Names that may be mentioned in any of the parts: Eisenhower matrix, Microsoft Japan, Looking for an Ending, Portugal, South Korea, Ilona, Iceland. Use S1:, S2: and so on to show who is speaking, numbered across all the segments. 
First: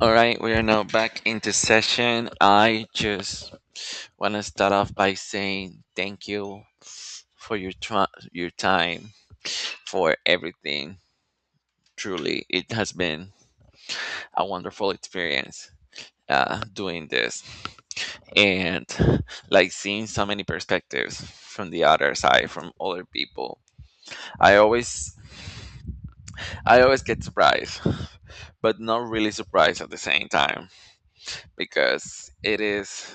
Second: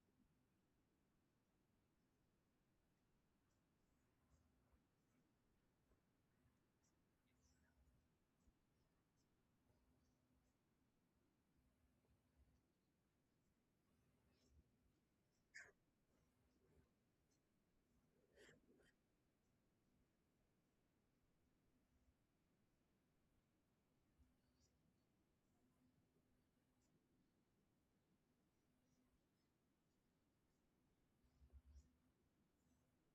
S1: All right, we are now back into session. I just want to start off by saying thank you for your time, for everything. Truly, it has been a wonderful experience doing this, and like seeing so many perspectives from the other side, from other people. I always I always get surprised, but not really surprised at the same time because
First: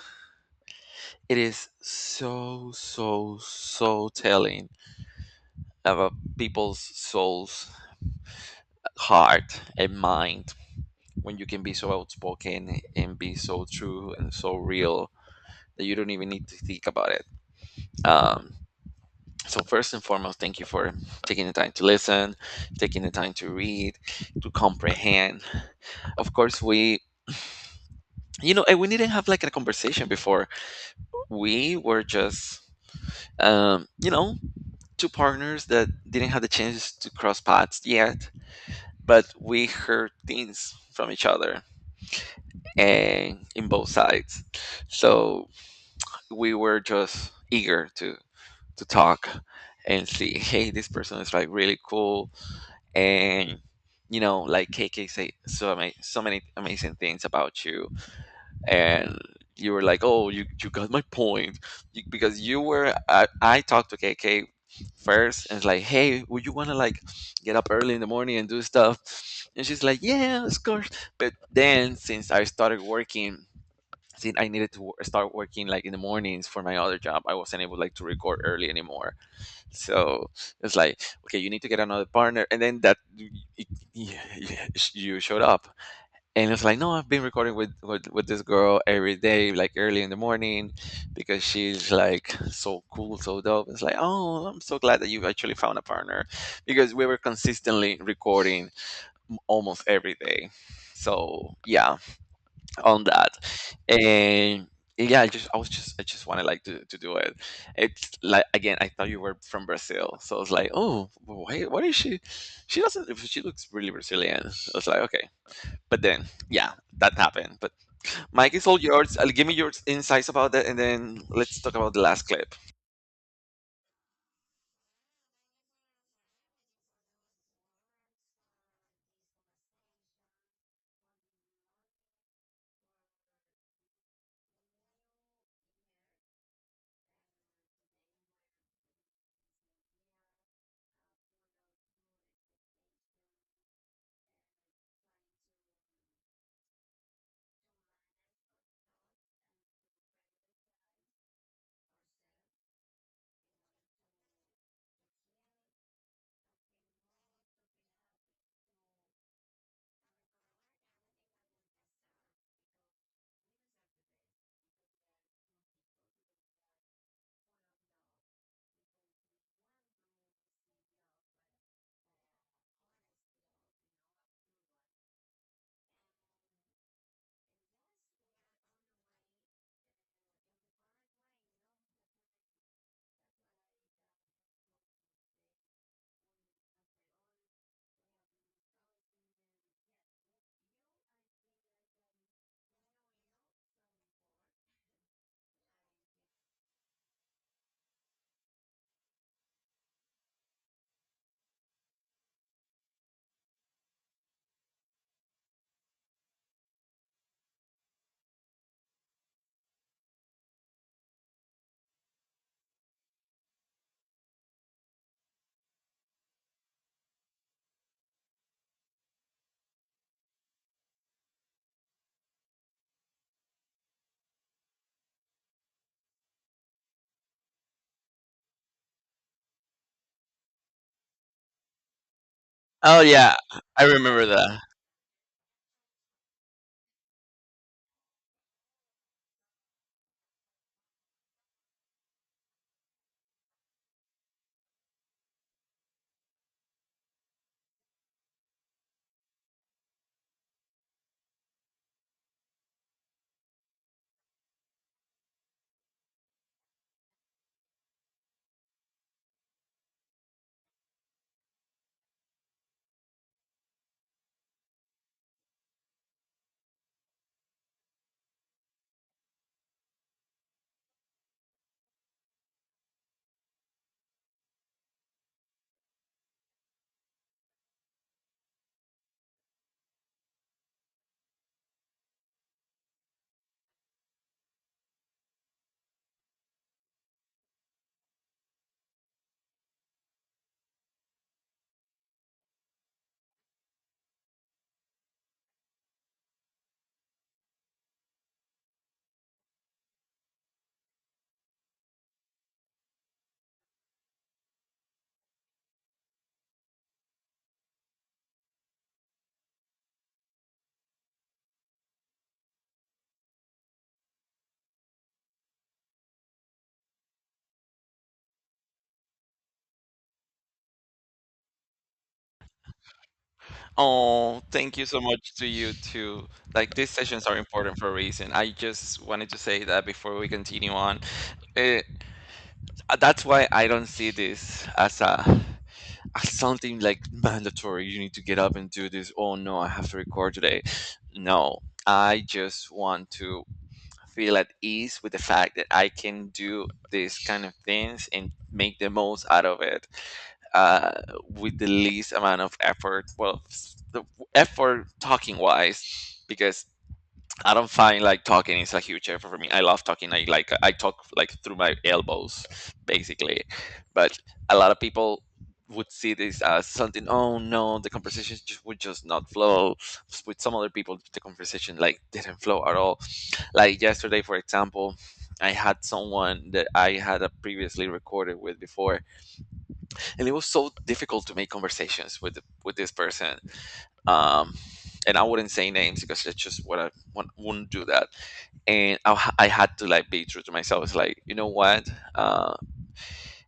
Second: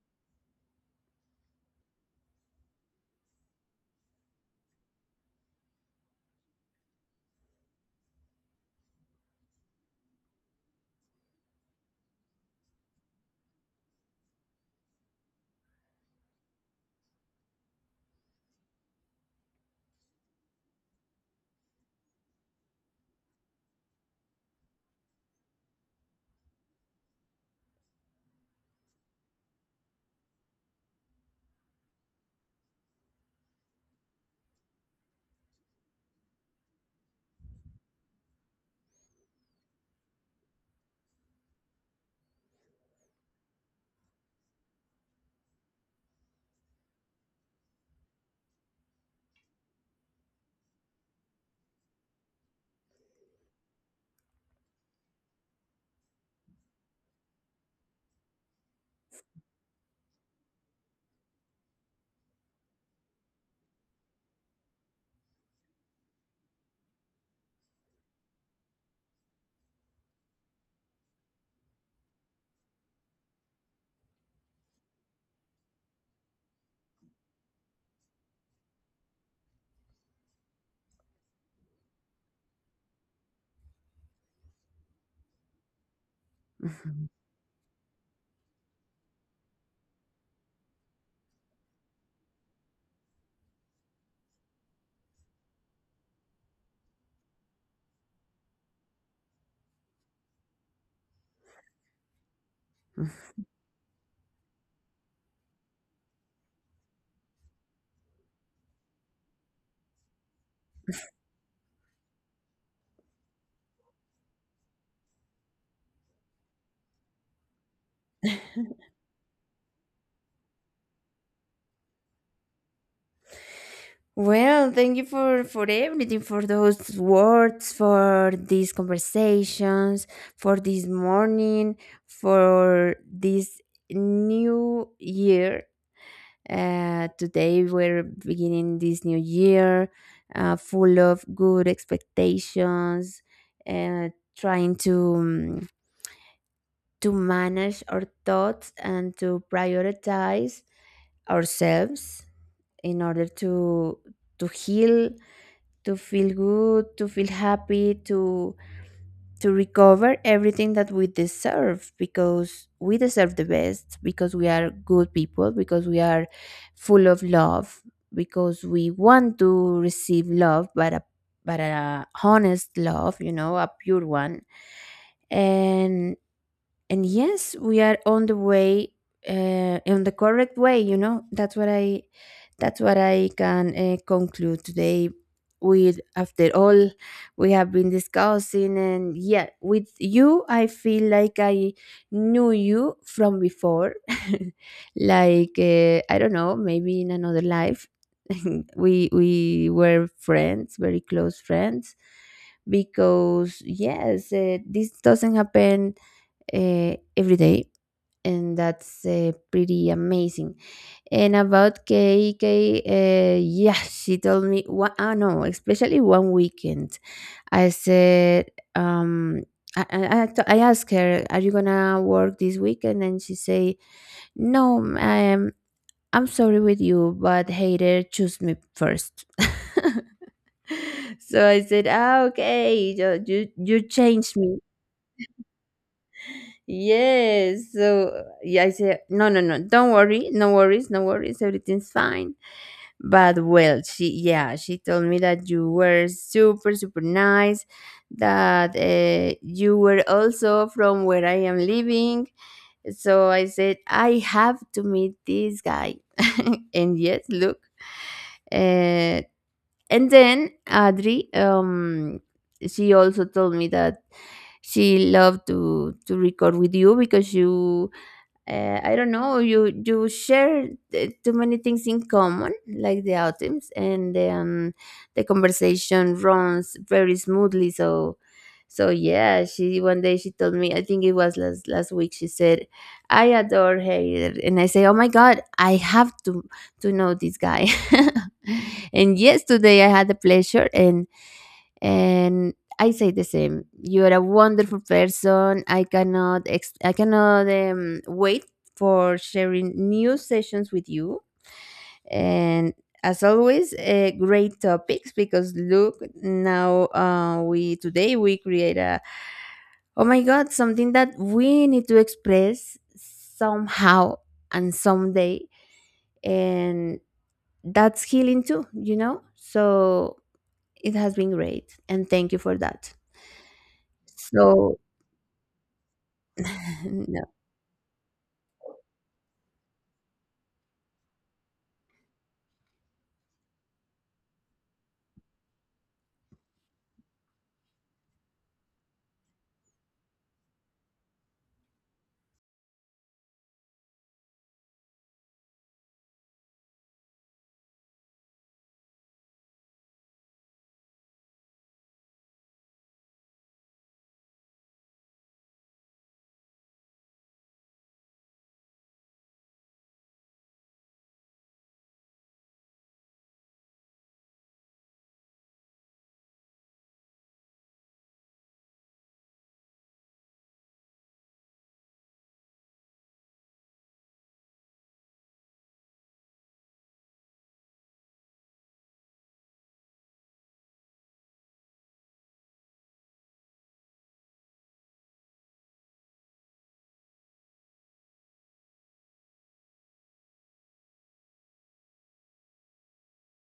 S1: it is so so so telling about people's souls heart and mind when you can be so outspoken and be so true and so real that you don't even need to think about it. Um, so first and foremost thank you for taking the time to listen, taking the time to read, to comprehend. Of course we you know and we didn't have like a conversation before. We were just, you know, two partners that didn't have the chance to cross paths yet, but we heard things from each other and in both sides. So we were just eager to talk and see, hey, this person is like really cool. And you know, like KK say so many so many amazing things about you, and you were like, "Oh, you got my point." Because you were. I talked to KK first, and it's like, "Hey, would you wanna like get up early in the morning and do stuff?" And she's like, "Yeah, of course." But then, since I started working, since I needed to start working like in the mornings for my other job, I wasn't able like to record early anymore. So it's like, okay, you need to get another partner, and then that y- y- y- you showed up, and it was like, no,
S2: Mhm.
S1: I've been recording with, with this girl every day, like early in the morning, because she's like so cool, so dope. It's like, oh, I'm so glad that you actually found a partner, because we were consistently recording almost every day. So yeah, on that, and yeah, I just I was just I just wanted like to do it. It's like again, I thought you were from Brazil, so I was like, oh, wait, what is she? She doesn't. She looks really Brazilian. I was like, okay, but then, yeah, that happened. But Mike, it's all yours. I'll give me your insights about that, and then let's talk about the last clip.
S2: Well, thank you for everything, for those words, for these conversations, for this morning, for this new year. Today we're beginning this new year, full of good expectations, uh, trying um, to manage our thoughts and to prioritize ourselves in order to heal, to feel good, to feel happy, to recover everything that we deserve, because we deserve the best, because we are good people, because we are full of love, because we want to receive love, but a honest love, a pure one. And and yes, we are on the way, on the correct way, you know. That's what I, that's what I can conclude today, with, after all we have been discussing. And yeah, with you I feel like I knew you from before. Like I don't know, maybe in another life. We were friends, very close friends, because yes, this doesn't happen every day, and that's pretty amazing. And about KK, yeah, she told me one, ah, no, especially one weekend. I said, um, I asked her, "Are you gonna work this weekend?" And she say, "No, I'm sorry with you, but hater, choose me first." So I said, "Ah, okay,
S1: Oh
S2: you,
S1: yeah,
S2: you, you
S1: I remember
S2: changed me."
S1: that.
S2: Yes. So yeah, I said, "No, no, no, don't worry, no worries, no worries, everything's fine." But well, she told me that you were super, super nice, that you were also from where I am living. So I said, "I have to meet this guy." And yes, look, uh, and then Adri, she also told me that she loved to record with you because you, I don't know, you share too many things in common, like the items, and then the conversation runs very smoothly. So, yeah, she one day she told me, I think it was last week. She said, "I adore Harry," and I say, "Oh my God, I have to know this guy." And yes, today I had the pleasure. And I say the same. You are a wonderful person. I cannot I cannot wait for sharing new sessions with you. And as always, great topics, because look, now, we, today we create a, oh my God, something that we need to express somehow and someday, and that's healing too, you know. So it has been great, and thank you for that.
S1: Oh,
S2: So
S1: thank you so much to you too. Like these sessions are important for a reason. I just wanted to say that before we continue on. Eh, that's why I don't see this as a as something like mandatory. You need to get up and do this. Oh no, I have to record today. No, I just want to feel at ease with the fact that I can do these kind of things and make the most out of it, uh, with the least amount of effort. Well, the effort talking wise, because I don't find like talking is a huge effort for me. I love talking. I like I talk like through my elbows, basically. But a lot of people would see this as something. Oh no, the conversation just, would just not flow. With some other people, the conversation like didn't flow at all, like yesterday, for example, I had someone that I had a previously recorded with before, and it was so difficult to make conversations with this person. Um, and I wouldn't say names because that's just what I wouldn't do that. And I had to like be true to myself. It's like, you know what? Uh,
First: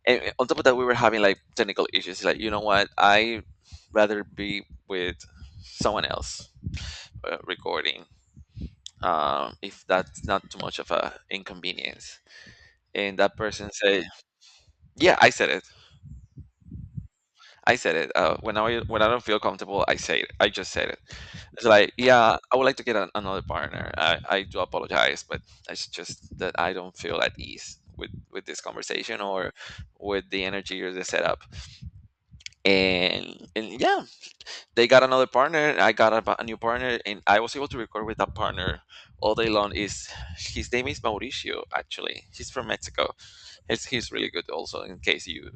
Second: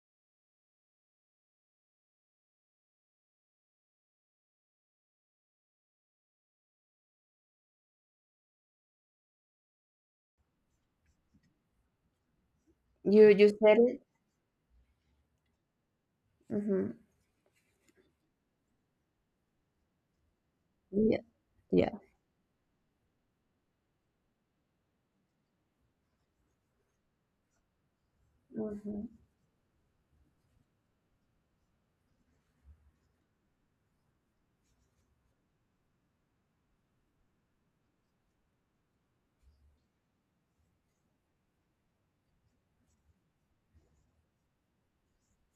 S1: and on top of that, we were having like technical issues. Like, you know what? I rather be with someone else recording, if that's not too much of a inconvenience, and
S2: You
S1: that
S2: you
S1: person
S2: said it?
S1: say, "Yeah, I said it.
S2: Hmm.
S1: I said it. When I don't feel comfortable, I say it. I just said it.
S2: Yeah,
S1: It's like,
S2: yeah.
S1: yeah, I would like to get another partner. I do apologize, but it's just that I don't feel at ease with this
S2: Hmm.
S1: conversation or with the energy or the setup. And yeah, they got another partner. I got a new partner, and I was able to record with that partner all day long. Is his name is Mauricio? Actually, he's from Mexico. He's really good. Also, in case you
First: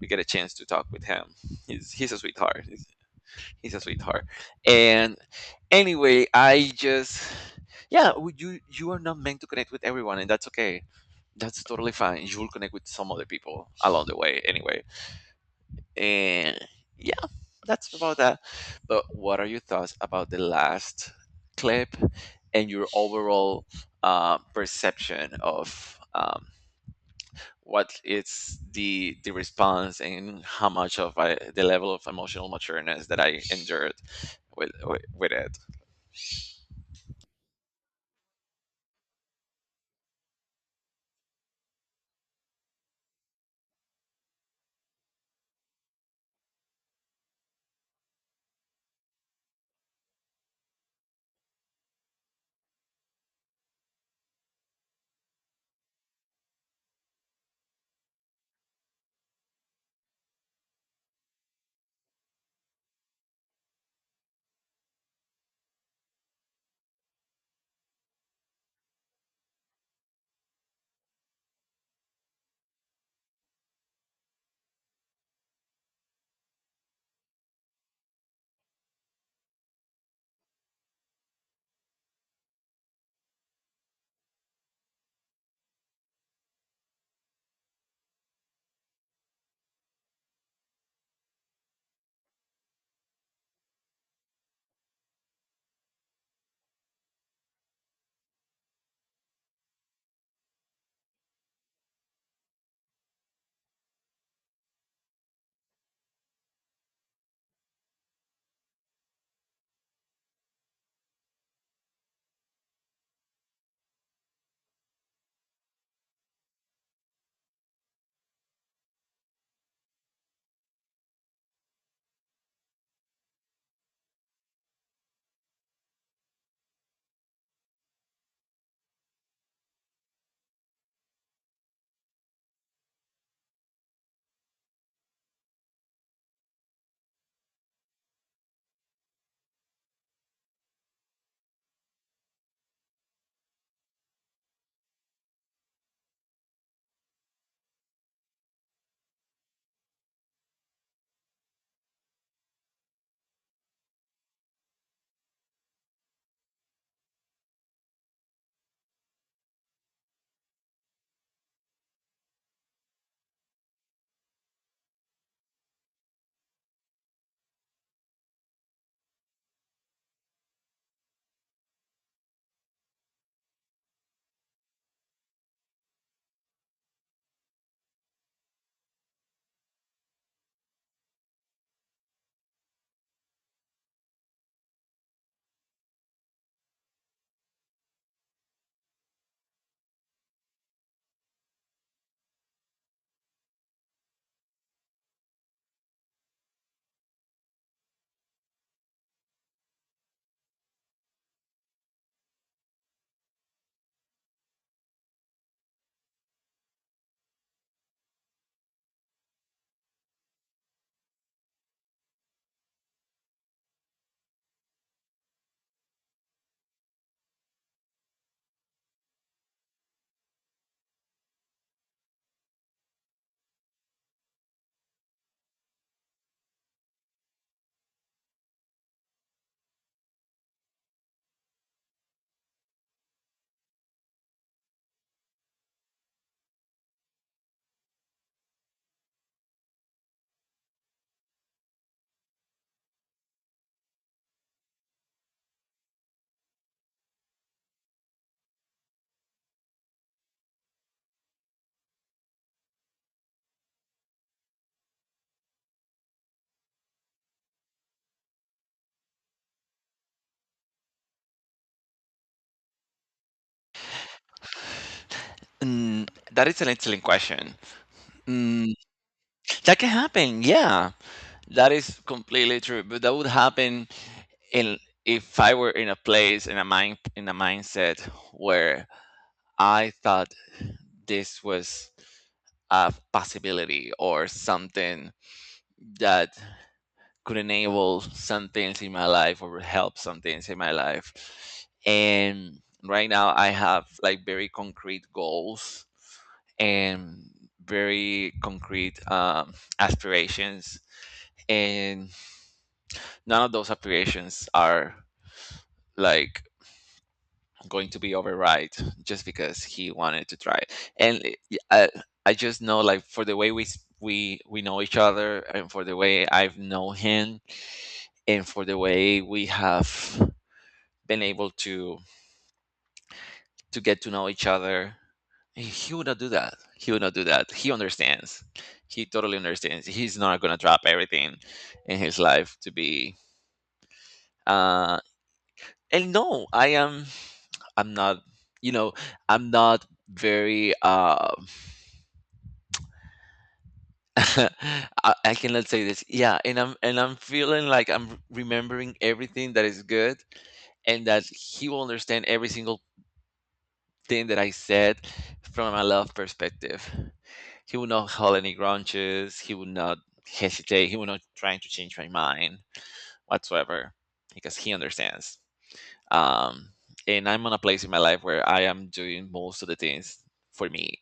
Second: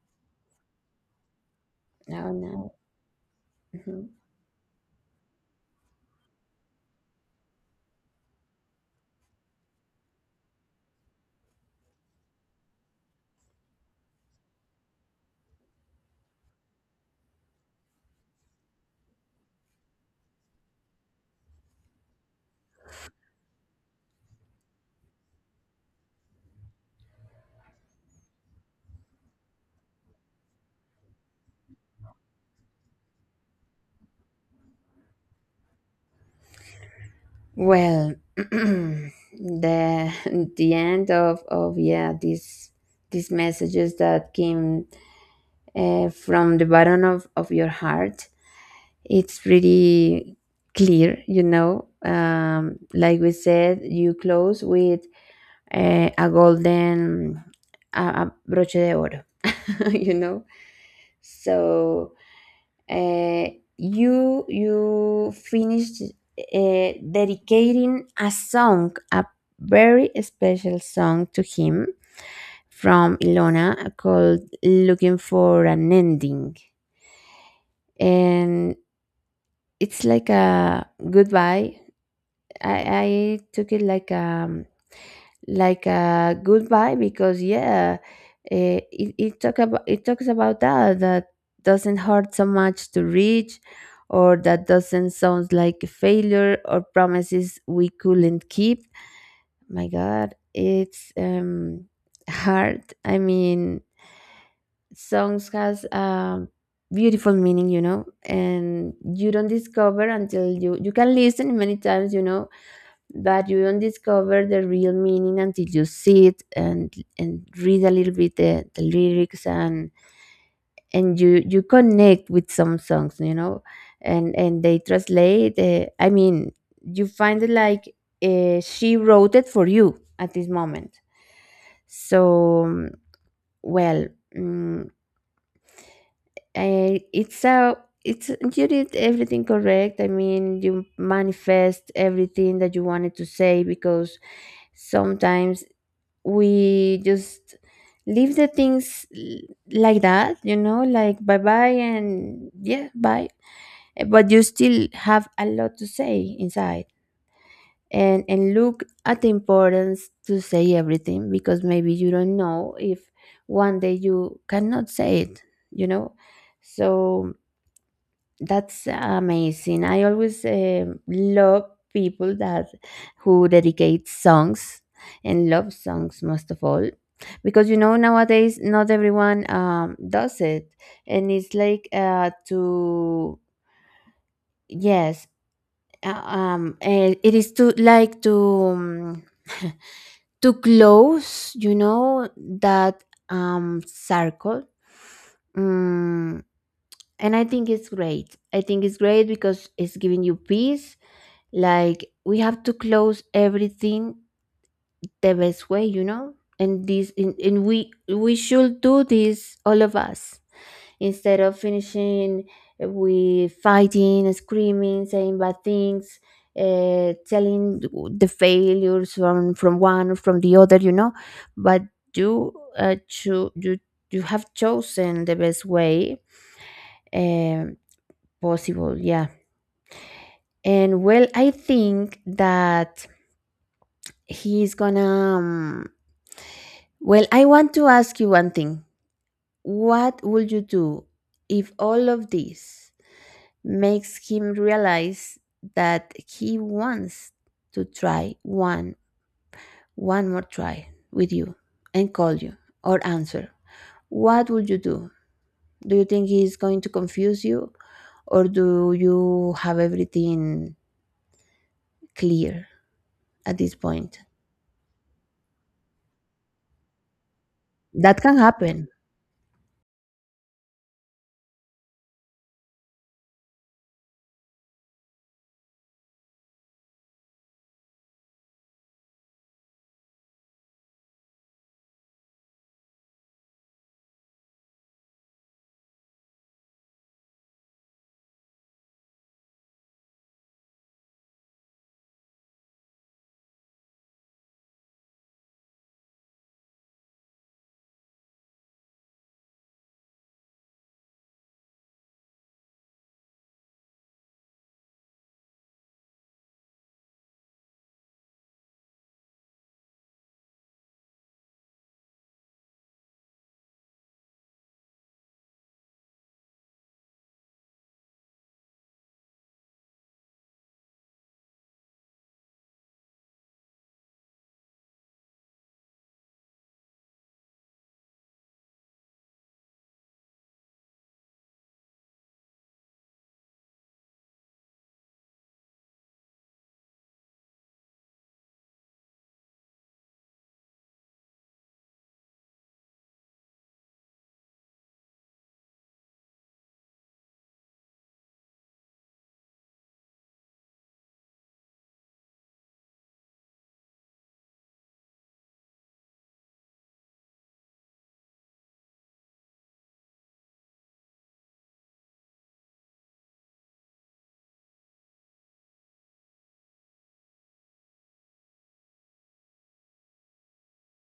S1: we get a chance to talk with him. He's a
S2: Oh
S1: sweetheart.
S2: no.
S1: He's a
S2: Mhm.
S1: sweetheart. And anyway, I just yeah, you are not meant to connect with everyone, and that's okay. That's totally fine. You will connect with some other people along the way, anyway. And yeah, that's about that. But what are your thoughts about the last clip and your overall perception of? What is the response and how much of I, the level of emotional matureness that I endured with with it.
S2: Well, the end of yeah, these messages that came from the bottom of your heart. It's pretty clear, you know. Like we said, you close with a golden, a broche de oro, you know. So uh, you finished dedicating a song, a very special song to him, from Ilona, called "Looking for an Ending," and it's like a goodbye. I took it like a, like a goodbye, because yeah, it talks about that that doesn't hurt so much to reach, or that doesn't sound like a failure, or promises we couldn't keep. My God, it's hard, I mean, songs has beautiful meaning, you know, and you don't discover until you can listen many times, you know. But you don't discover the real meaning until you see it and read a little bit the lyrics, and you connect with some songs, you know. And they translate, I mean, you find it like she wrote it for you at this moment. So well, mm, it's a, it's you did everything correct. I mean, you manifest everything that you wanted to say, because sometimes we just leave the things like that, you know, like bye bye, and yeah, bye. But you still have a lot to say inside. And look at the importance to say everything, because maybe you don't know if one day you cannot say it, you know. So that's amazing. I always love people that who dedicate songs, and love songs most of all, because you know, nowadays not everyone does it, and it's like to, yes, it is to like to to close, you know, that circle. Mm, and I think it's great. I think it's great because it's giving you peace. Like, we have to close everything the best way, you know. And this, and we should do this, all of us, instead of finishing with fighting, screaming, saying bad things, telling the failures from one or from the other, you know. But you, uh, cho- you you have chosen the best way, um, possible, yeah. And well, I think that he's gonna. Um, well, I want to ask you one thing. What would you do if all of this makes him realize that he wants to try one more try with you, and call you or answer? What would you do? Do you think he's going to confuse you, or do you have everything clear at this point?
S1: Mm, that is an excellent question.
S2: That can
S1: Mm,
S2: happen.
S1: that can happen, yeah. That is completely true. But that would happen in if I were in a place in a mind in a mindset where I thought this was a possibility or something that could enable some things in my life or help some things in my life. And right now I have like very concrete goals and very concrete aspirations. And none of those aspirations are like going to be override just because he wanted to try it. And it- I just know, like, for the way we we know each other, and for the way I've known him, and for the way we have been able to get to know each other, he would not do that. He would not do that. He understands. He totally understands. He's not gonna drop everything in his life to be. Uh, and no, I am. I'm not. You know, I'm not very. I cannot say this. Yeah, and I'm feeling like I'm remembering everything that is good, and that he will understand every single thing that I said from a love perspective. He will not hold any grudges. He will not hesitate. He will not trying to change my mind whatsoever, because he understands. Um, and I'm on a place in my life where I am doing most of the things for me,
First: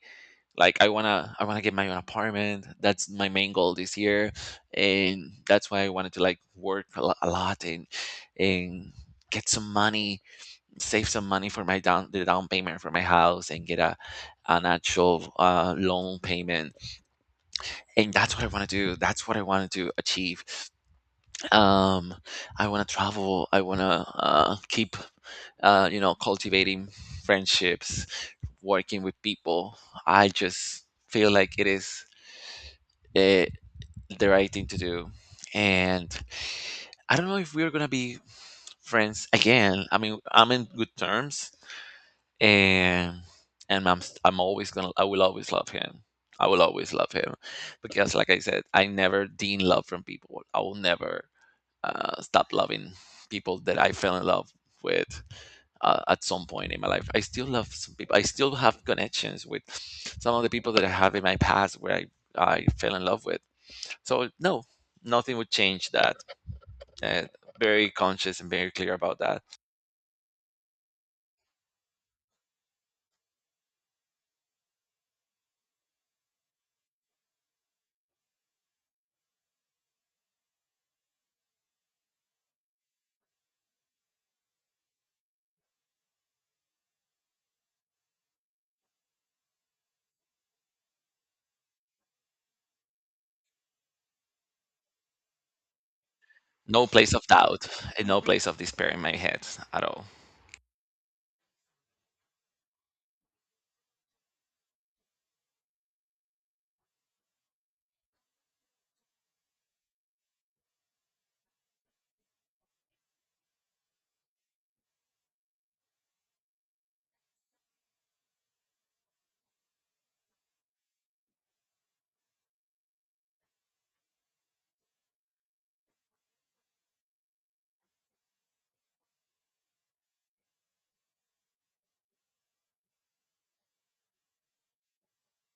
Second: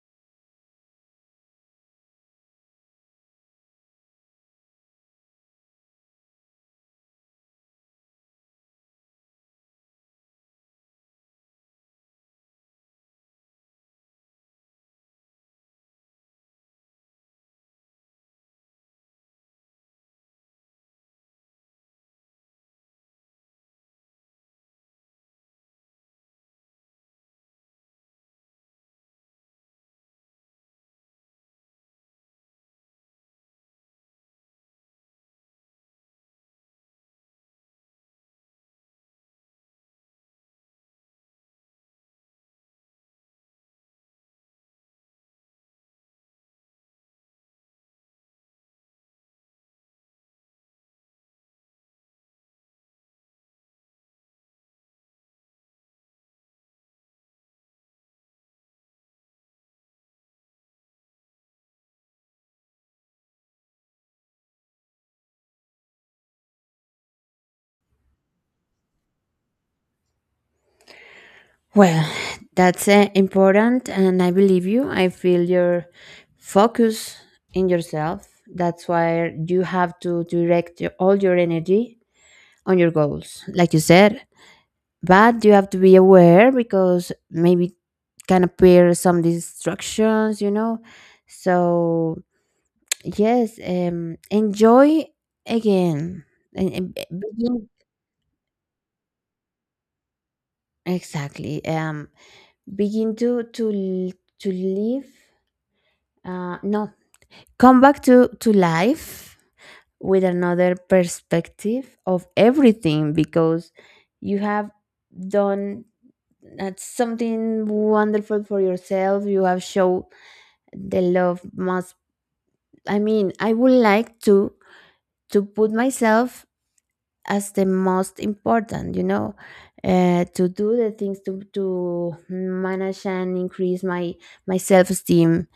S1: like I want to get my own apartment. That's my main goal this year, and that's why I wanted to like work a lot, and get some money, save some money for my down payment for my house and get a an actual loan payment, and that's what I want to do. That's what I wanted to achieve. Um i want to travel. I want to keep, you know, cultivating friendships, working with people. I just feel like it is, eh, the right thing to do. And I don't know if we're gonna be friends again. I mean, I'm in good terms, and I'm always gonna I will always love him. I will always love him because, like I said, I never deem love from people. I will never stopped loving people that I fell in love with at some point in my life. I still love some people. I still have connections with some of the people that I have in my past where I fell in love with. So no, nothing would change that. Uh, very conscious and very clear about that.
S2: Well, that's important, and I believe you. I feel your focus in yourself. That's why you have to direct all your energy on your goals, like you said. But you have to be aware, because maybe can appear some distractions, you know. So yes, enjoy again, and,
S1: No
S2: and be-
S1: place of
S2: begin,
S1: doubt and no place of despair in my head at all.
S2: exactly, begin to live. No, come back to life with another perspective of everything, because you have done something wonderful for yourself. You have shown the love must, I mean, I would like to put myself as the most important, you know, to do the things, to manage and increase my self-esteem,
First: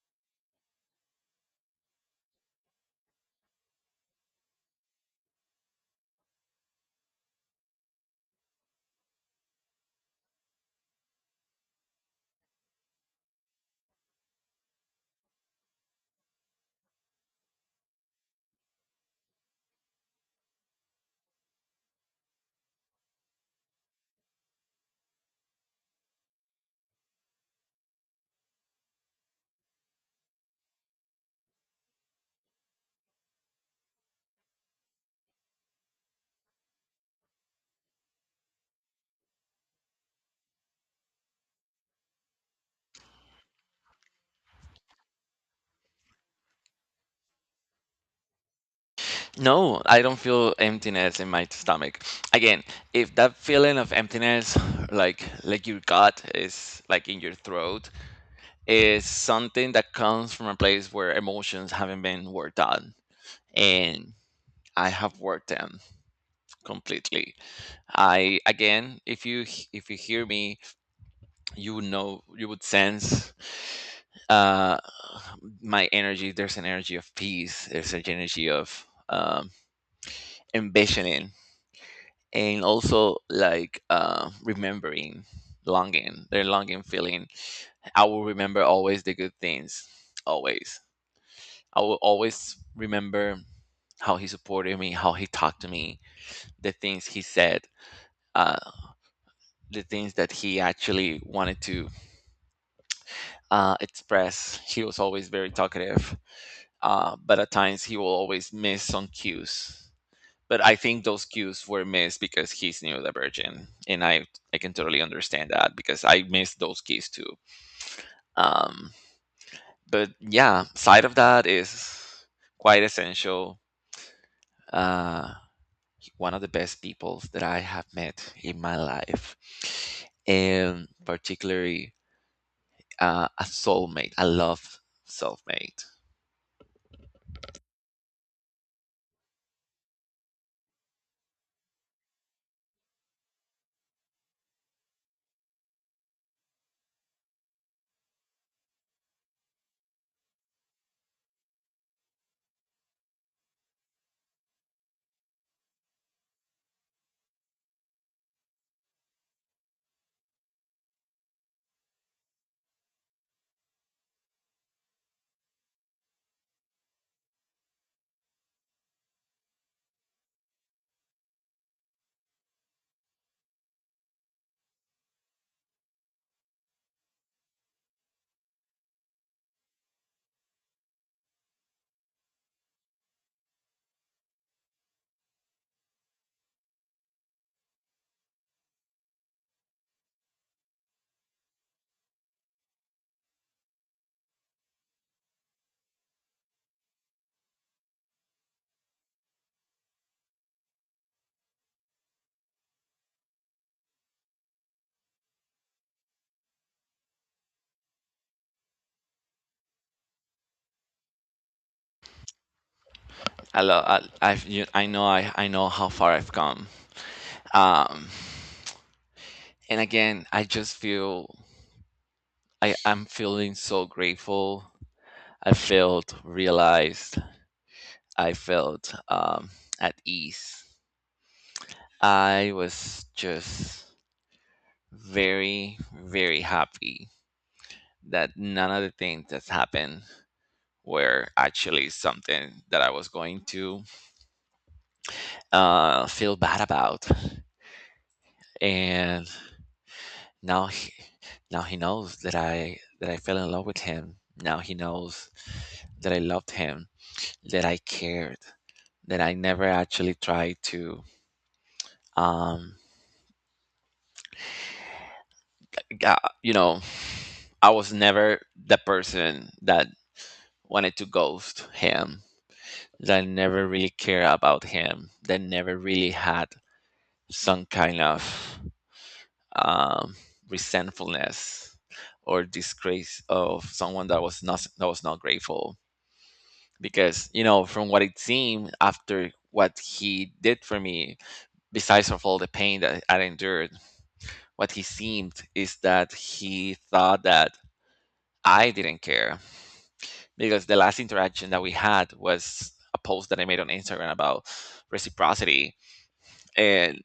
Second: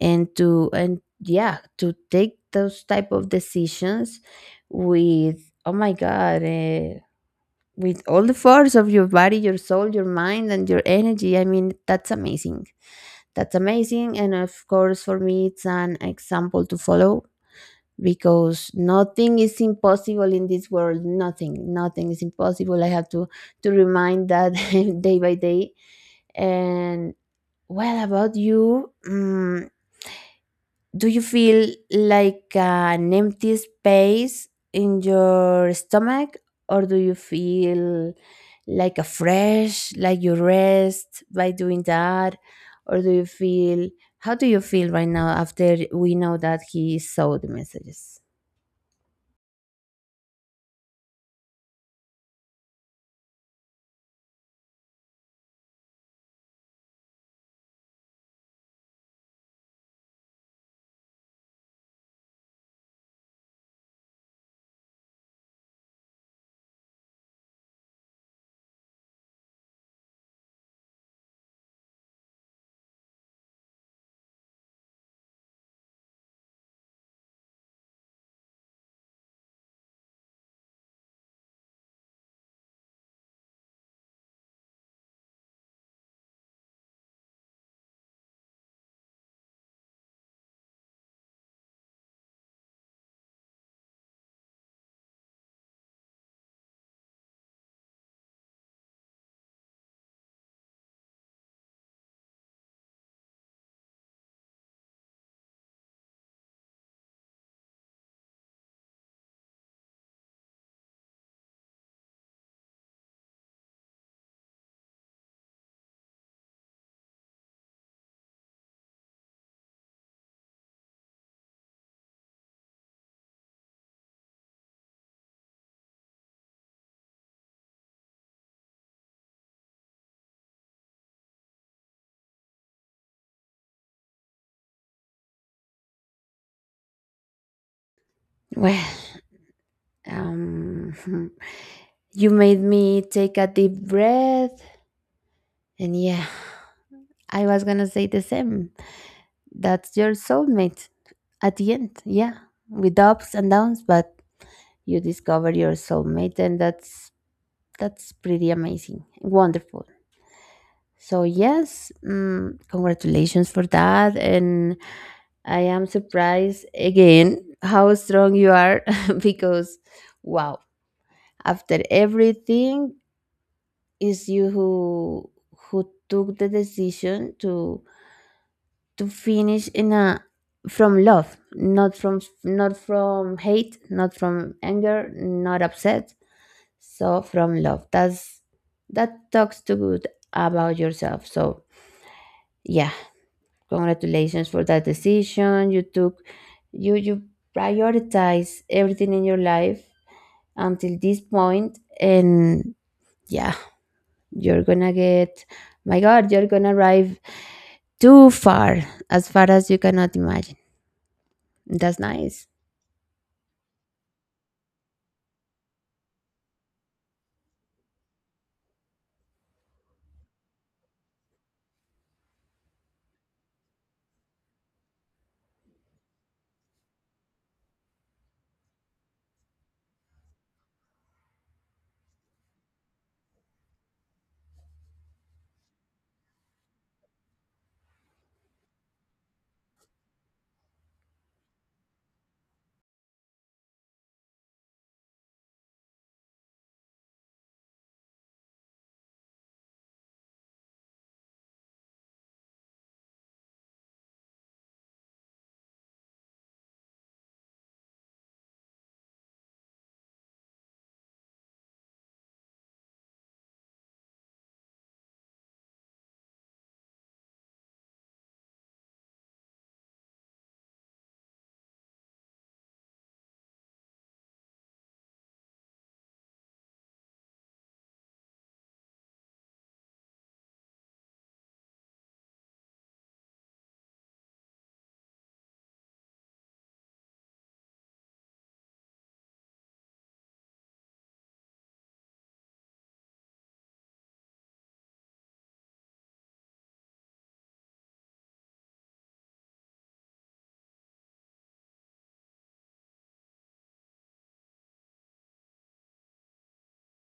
S2: and to, and yeah, to take those type of decisions with, oh my God, with all the force of your body, your soul, your mind, and your energy. I mean, that's amazing. That's amazing, and of course, for me it's an example to follow, because nothing is impossible in this world. Nothing, nothing is impossible. I have to remind that day by day. And well, about you, do you feel like an empty space in your stomach, or do you feel like a fresh, like you rest by doing that, or do you feel, how do you feel right now, after we know that he saw the messages?
S1: No, I don't feel emptiness in my stomach. Again, if that feeling of emptiness, like your gut is like in your throat, is something that comes from a place where emotions haven't been worked on, and I have worked them completely. I again, if you hear me, you would know, you would sense, uh my energy. There's an energy of peace, there's an energy of, ambitioning, and also like, remembering, longing feeling. I will remember always the good things, always. I will always remember how he supported me, how he talked to me, the things he said, uh, the things that he actually wanted to express. He was always very talkative, but at times he will always miss some cues. But I think those cues were missed because he's neurodivergent, and I can totally understand that because I missed those cues too. Um, but yeah, side of that is quite essential. Uh, one of the best people that I have met in my life, and particularly, a soulmate. I love soulmate.
S2: Well, Um, you made me take a deep breath. And yeah, I was gonna say the same. That's your soulmate, at the end. Yeah, with ups and downs, but you discover your soulmate, and that's, pretty amazing, wonderful. So yes, congratulations for that, and I am surprised again how strong you are. Because wow, after everything, is you who, took the decision to finish in a from love, not from hate, not from anger, not upset. So from love. That's, that talks too good about yourself. So yeah, congratulations for that decision you took. You prioritize everything in your life until this point, and yeah, you're gonna get, my God, you're gonna arrive too far as you cannot imagine. That's nice.
S1: I love. I know. I. I know how far I've come. Um, and again, I just feel. I. I'm feeling so grateful. I felt realized. I felt at ease. I was just very, very happy that none of the things that's happened were actually something that I was going to feel bad about. And now he, now he knows that I fell in love with him. Now he knows that I loved him, that I cared, that I never actually tried to um ga- you know, I was never the person that wanted to ghost him, that never really cared about him, that never really had some kind of um, resentfulness or disgrace of someone that was not grateful because, you know, from what it seemed after what he did for me, besides of all the pain that I endured, what he seemed is that he thought that I didn't care, because the last interaction that we had was a post that I made on Instagram about reciprocity. And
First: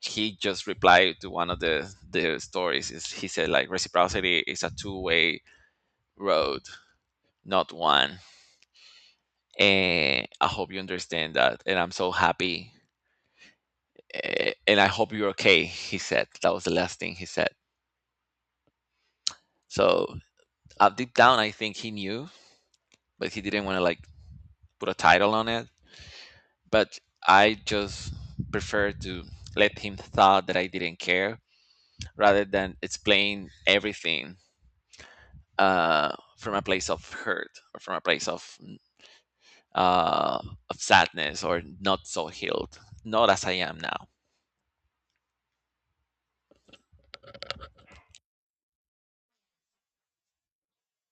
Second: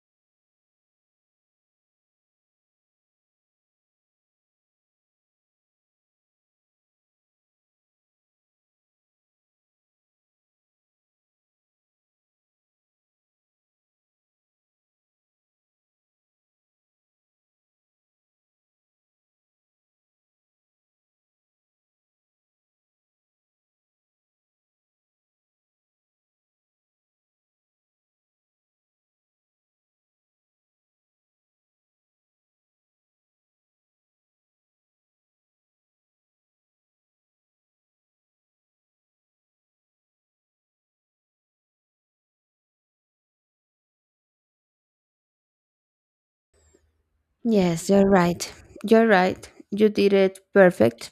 S1: he just replied to one of the stories. Is he said, like, reciprocity is a two-way road, not one, and I hope you understand that, and I'm so happy, and I hope you're okay. He said, that was the last thing he said. So deep down I think he knew, but he didn't want to, like, put a title on it. But I just prefer to let him thought that I didn't care, rather than explain everything from a place of hurt or from a place uh, of sadness or not so healed, not as I am now.
S2: Yes, you're right. You're right. You did it perfect.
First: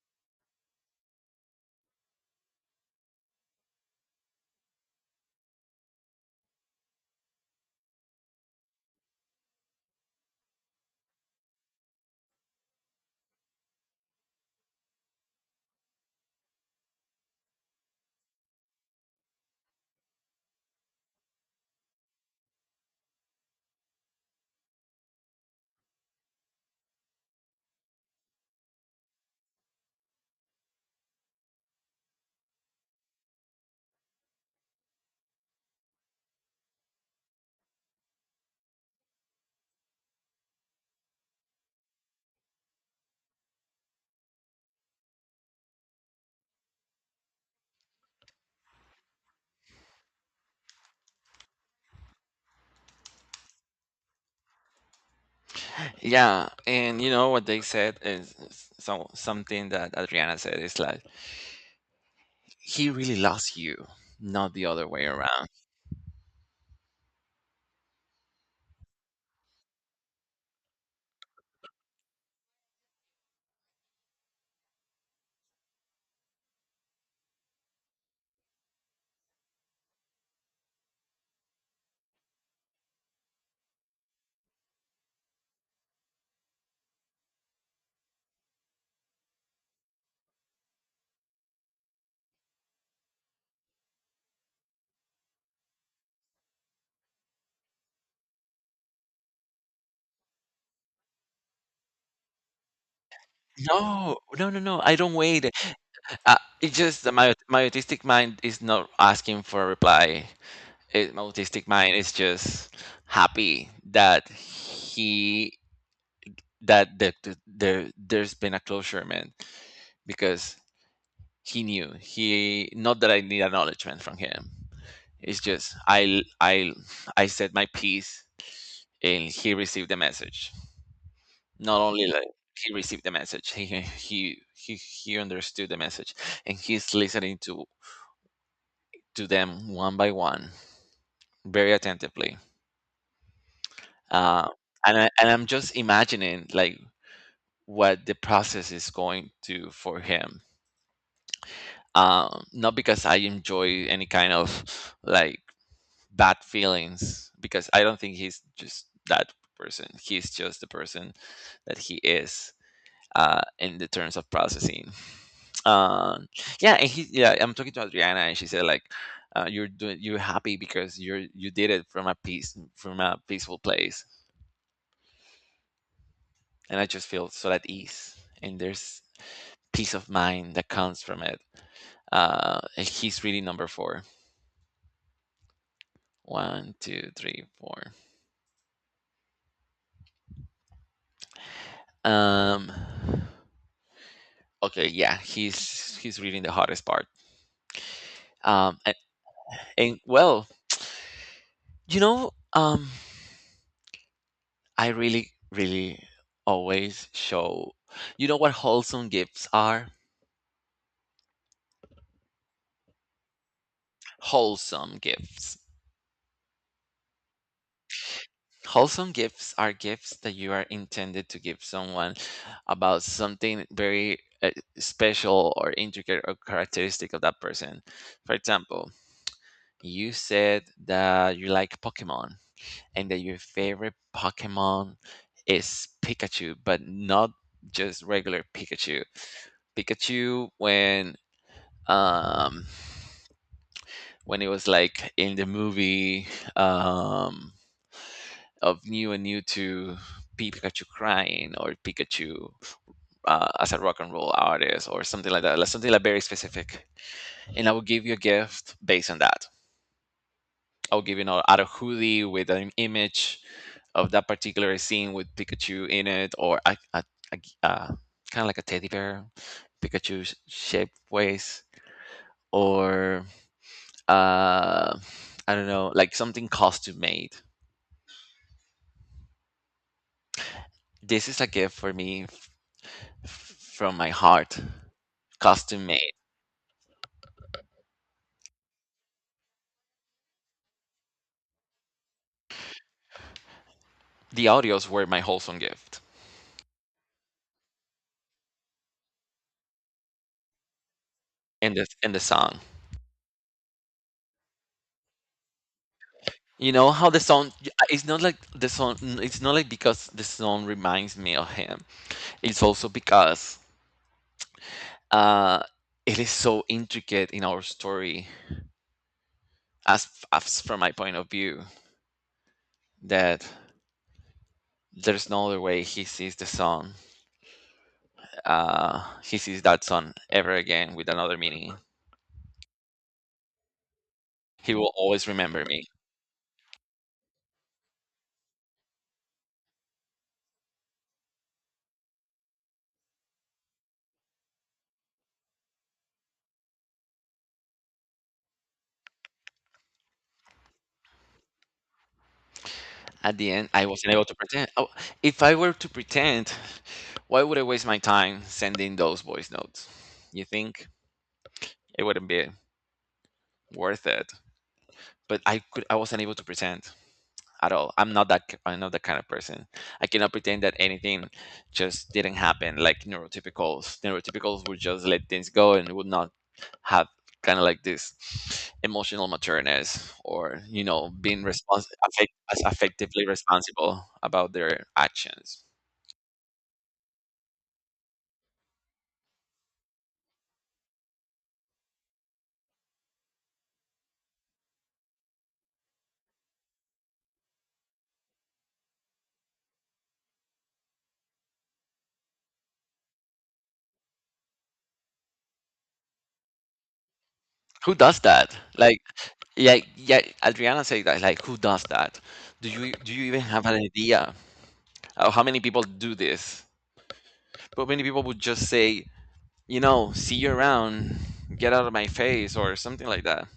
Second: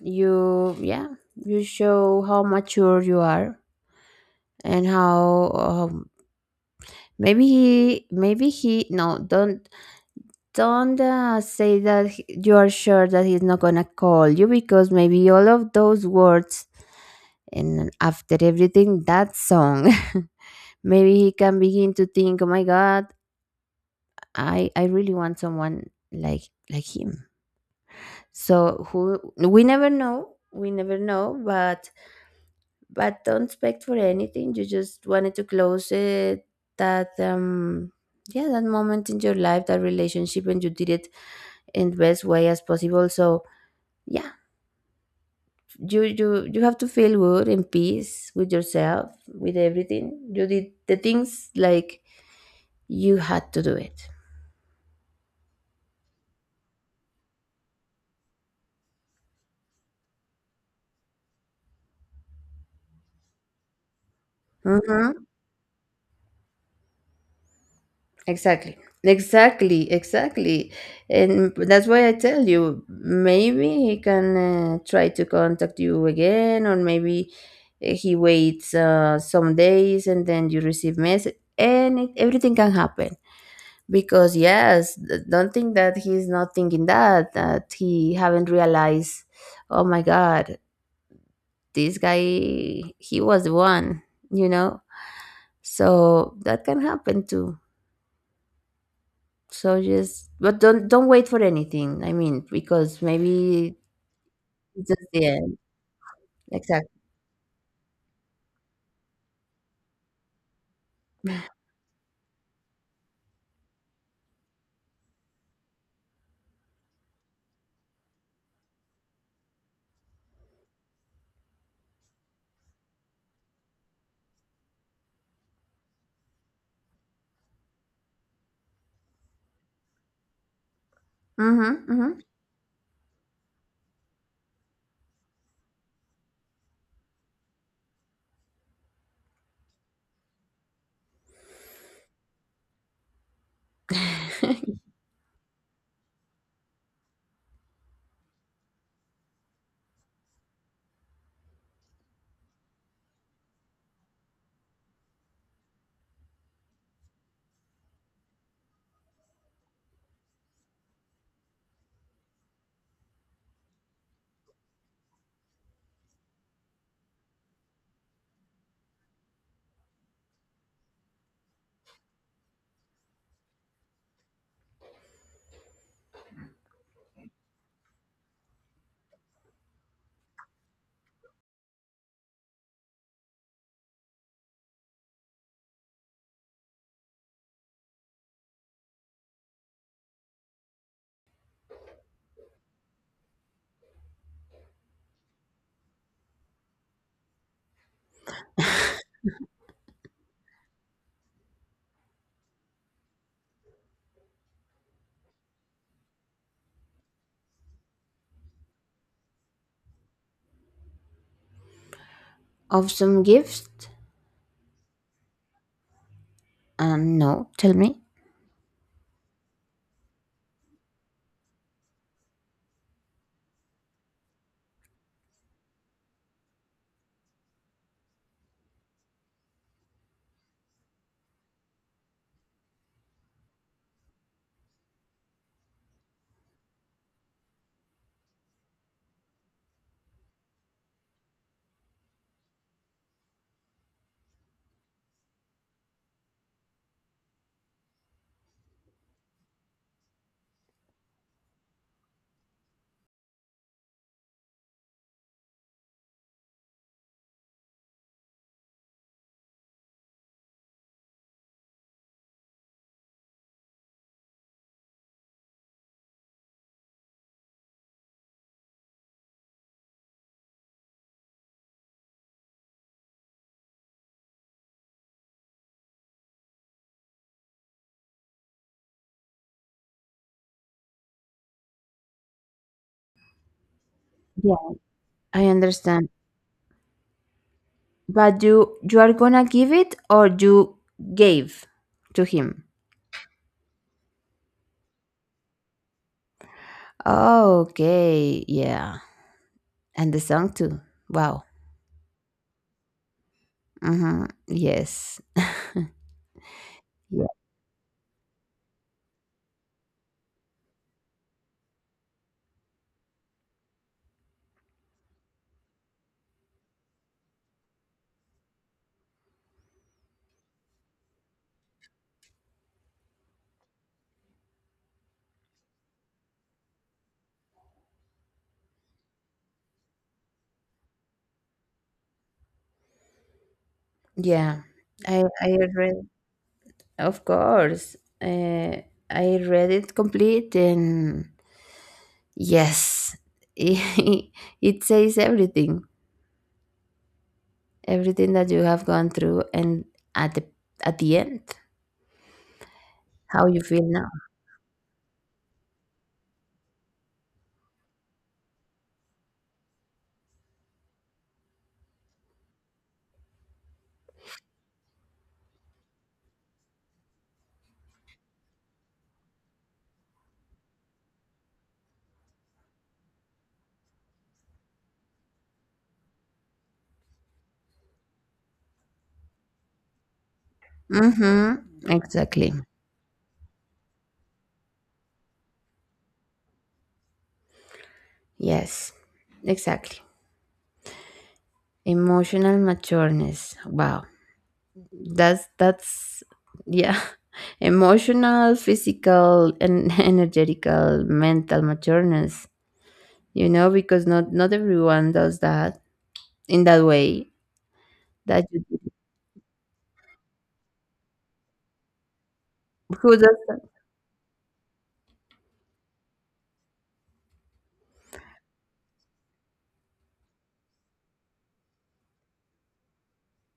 S2: You, yeah, you show how mature you are, and how no, don't, don't say that, you are sure that he's not gonna call you, because maybe all of those words, and after everything, that song, maybe he can begin to think, oh my God, I really want someone like him. So who, we never know, but don't expect for anything. You just wanted to close it, that, yeah, that moment in your life, that relationship, and you did it in the best way as possible. So yeah, you have to feel good, in peace with yourself, with everything. You did the things like you had to do it.
S1: Yeah, and you know what they said is so something that Adriana said is like he really loves you, not the other way
S2: Mhm.
S1: around.
S2: Exactly. Exactly, exactly. And that's why I tell you, maybe he can try to contact you again, or maybe he waits some days, and then you receive message, and everything can happen. Because yes, don't think that he's not thinking that, that he haven't realized, oh my God, this guy, he was the one, you know? So that can happen too. So just, but don't wait for anything. I mean, because maybe
S1: No, no, no, no.
S2: it's
S1: I
S2: just
S1: don't
S2: the
S1: wait.
S2: end.
S1: Uh, it's
S2: Exactly.
S1: just that my autistic mind is not asking for a reply. It, my autistic mind is just happy that he that that th- there there's been a closure, man, because he knew, he, not that I need acknowledgement from him. It's just I said my piece, and he received the message. Not
S2: Mm-hmm.
S1: only,
S2: Mm-hmm.
S1: like, he received the message, he understood the message, and he's listening to them one by one, very attentively. Uh, and I'm just imagining, like, what the process is going to for him, not because I enjoy any kind of, like, bad feelings, because I don't think he's just that person. He's just the person that he is in the terms of processing. um yeah. And he yeah I'm talking to Adriana and she said, like, you're doing, you're happy because you did it from a peace, from a peaceful place. And I just feel so at ease, and there's peace of mind that comes from it. And he's really number 4. One, two, three, four. Um, okay, yeah, he's reading the hardest part. Um, and, and, well, you know, I really, really always show. You know what wholesome gifts are?
S2: Of some gifts?
S1: Wholesome gifts.
S2: No. Tell me.
S1: Wholesome gifts are gifts that you are intended to give someone about something very special or intricate or characteristic of that person. For example, you said that you like Pokemon, and that your favorite Pokemon is Pikachu, but not just regular Pikachu. Pikachu um when it was, like, in the movie um of New and New to. Pikachu crying, or Pikachu as a rock and roll artist or something like that, like something like very specific. And I will give you a gift based on that. I'll give, you know, out of hoodie with an image of that particular scene with Pikachu in it, or a, uh, kind of like a teddy bear, Pikachu shaped waist, or uh, I don't know, like something costume made. This is a gift for me from my heart,
S2: Yeah, I
S1: costume
S2: understand.
S1: made.
S2: But you are gonna give it, or you gave to him?
S1: The audios were my wholesome gift,
S2: Okay. Yeah. And the song too. Wow.
S1: and the song.
S2: Mm-hmm. Yes.
S1: You know how the
S2: Yeah.
S1: song? It's not like the song. It's not like because the song reminds me of him. It's also because uh, it is so intricate in our story, as from my point of view, that there's no other way he sees the sun. He sees that sun ever again with another meaning.
S2: Yeah.
S1: He will
S2: I
S1: always
S2: I
S1: remember me.
S2: read. Of course. Uh, I read it complete and. Yes, it says everything, everything that you have gone through, and at the, at the end,
S1: At
S2: how
S1: the
S2: you
S1: end,
S2: feel
S1: I
S2: now.
S1: wasn't able to pretend. Oh, if I were to pretend, why would I waste my time sending those voice notes? You think it wouldn't be worth it? But I could. I wasn't able to pretend. At all. I'm not that I'm not that kind of person. I cannot pretend that anything just didn't happen. Like neurotypicals, neurotypicals would just let things go and would not have kind of like this emotional matureness, or, you know, being
S2: Mm-hmm.
S1: responsible,
S2: Exactly.
S1: as effectively responsible about their actions.
S2: Yes, exactly. Emotional matureness. Wow, that's, yeah. Emotional, physical, and energetical, mental matureness. You know, because not everyone does that in that way.
S1: Who does
S2: That,
S1: that? Like, yeah, yeah, Adriana said that. Like, who does that? Do you do
S2: who
S1: you
S2: does
S1: even have an idea? How many people do this? But many people would just say, you know, see you around, get out of my face, or something like that.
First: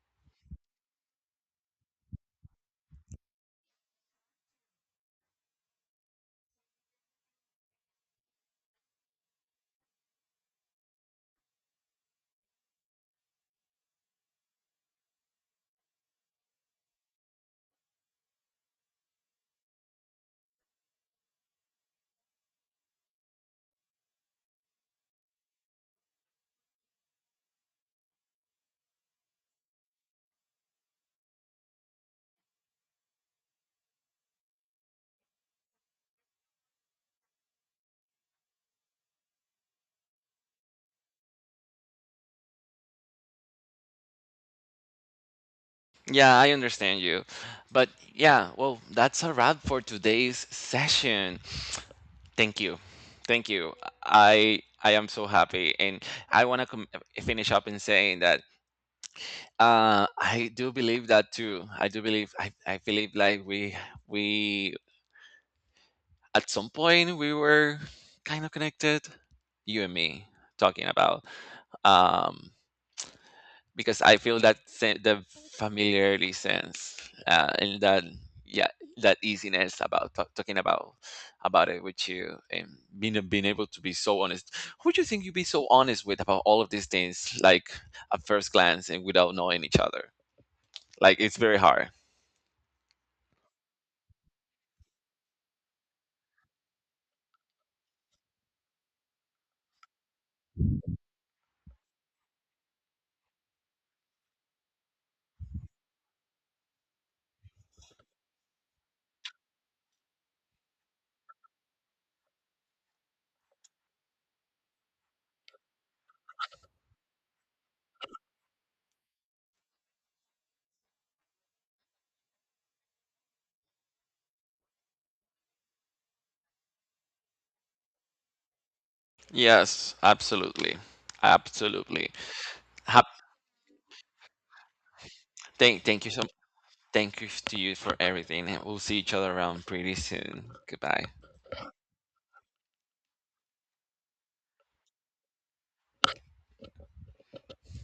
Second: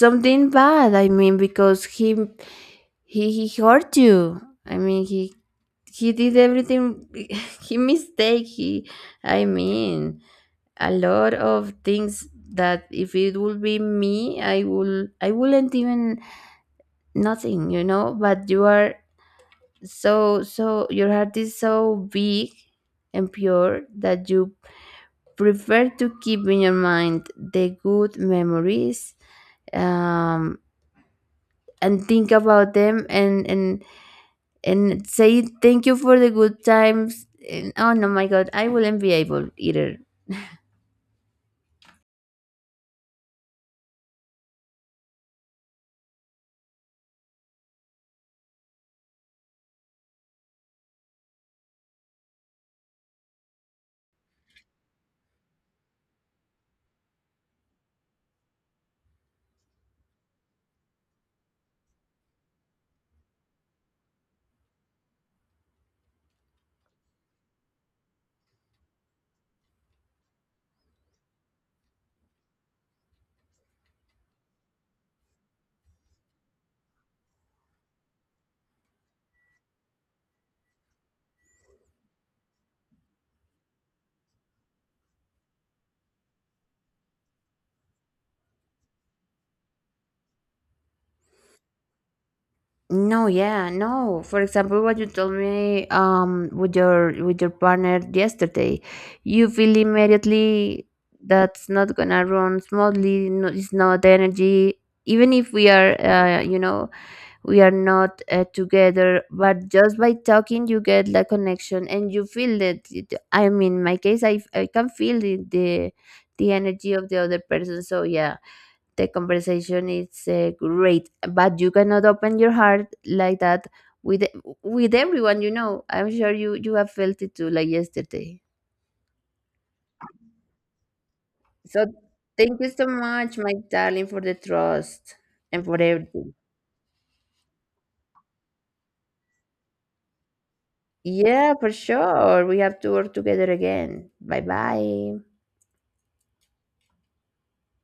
S2: something bad, I mean, because he hurt you. I mean, he did everything. he mistake he I mean, a lot of things that if it would be me, I wouldn't even, nothing, you know. But you are so, so your heart is so big and pure, that you prefer to keep in your mind the good memories, um and think about them, and say thank you for the good times, and oh no, my God, I wouldn't be able either.
S1: Yeah, I understand you. But yeah, well, that's a wrap for today's session. Thank you. Thank you. I am so happy, and I want to finish up in saying that I do believe that too. I do believe, I believe, like, we at some point we were kind of connected, you and me, talking about, um because I feel that the familiarity sense, and that, yeah, that easiness about talking about it with you, and being able to be so honest. Who do you think you'd be so honest with about all of these things, like, at first glance and without knowing each other? Like, it's very hard.
S2: No, yeah, no, for example, what you told me, with your, with your partner yesterday, you feel immediately, that's not gonna run smoothly. No, it's not the energy. Even if we are, you know, we are not together, but just by talking you get that connection and you feel it. I mean, in my case, I can feel the energy of the other person. So yeah, the conversation is great, but you cannot open your heart like that with with everyone, you know. I'm sure you have felt it too, like yesterday.
S1: Yes, absolutely,
S2: So
S1: absolutely.
S2: thank you so
S1: Hap
S2: much, my darling, for the trust, and for
S1: thank you so,
S2: everything.
S1: thank you to you for everything. We'll see each other around pretty soon. Goodbye.
S2: Yeah, for sure. We have to work together again. Bye bye.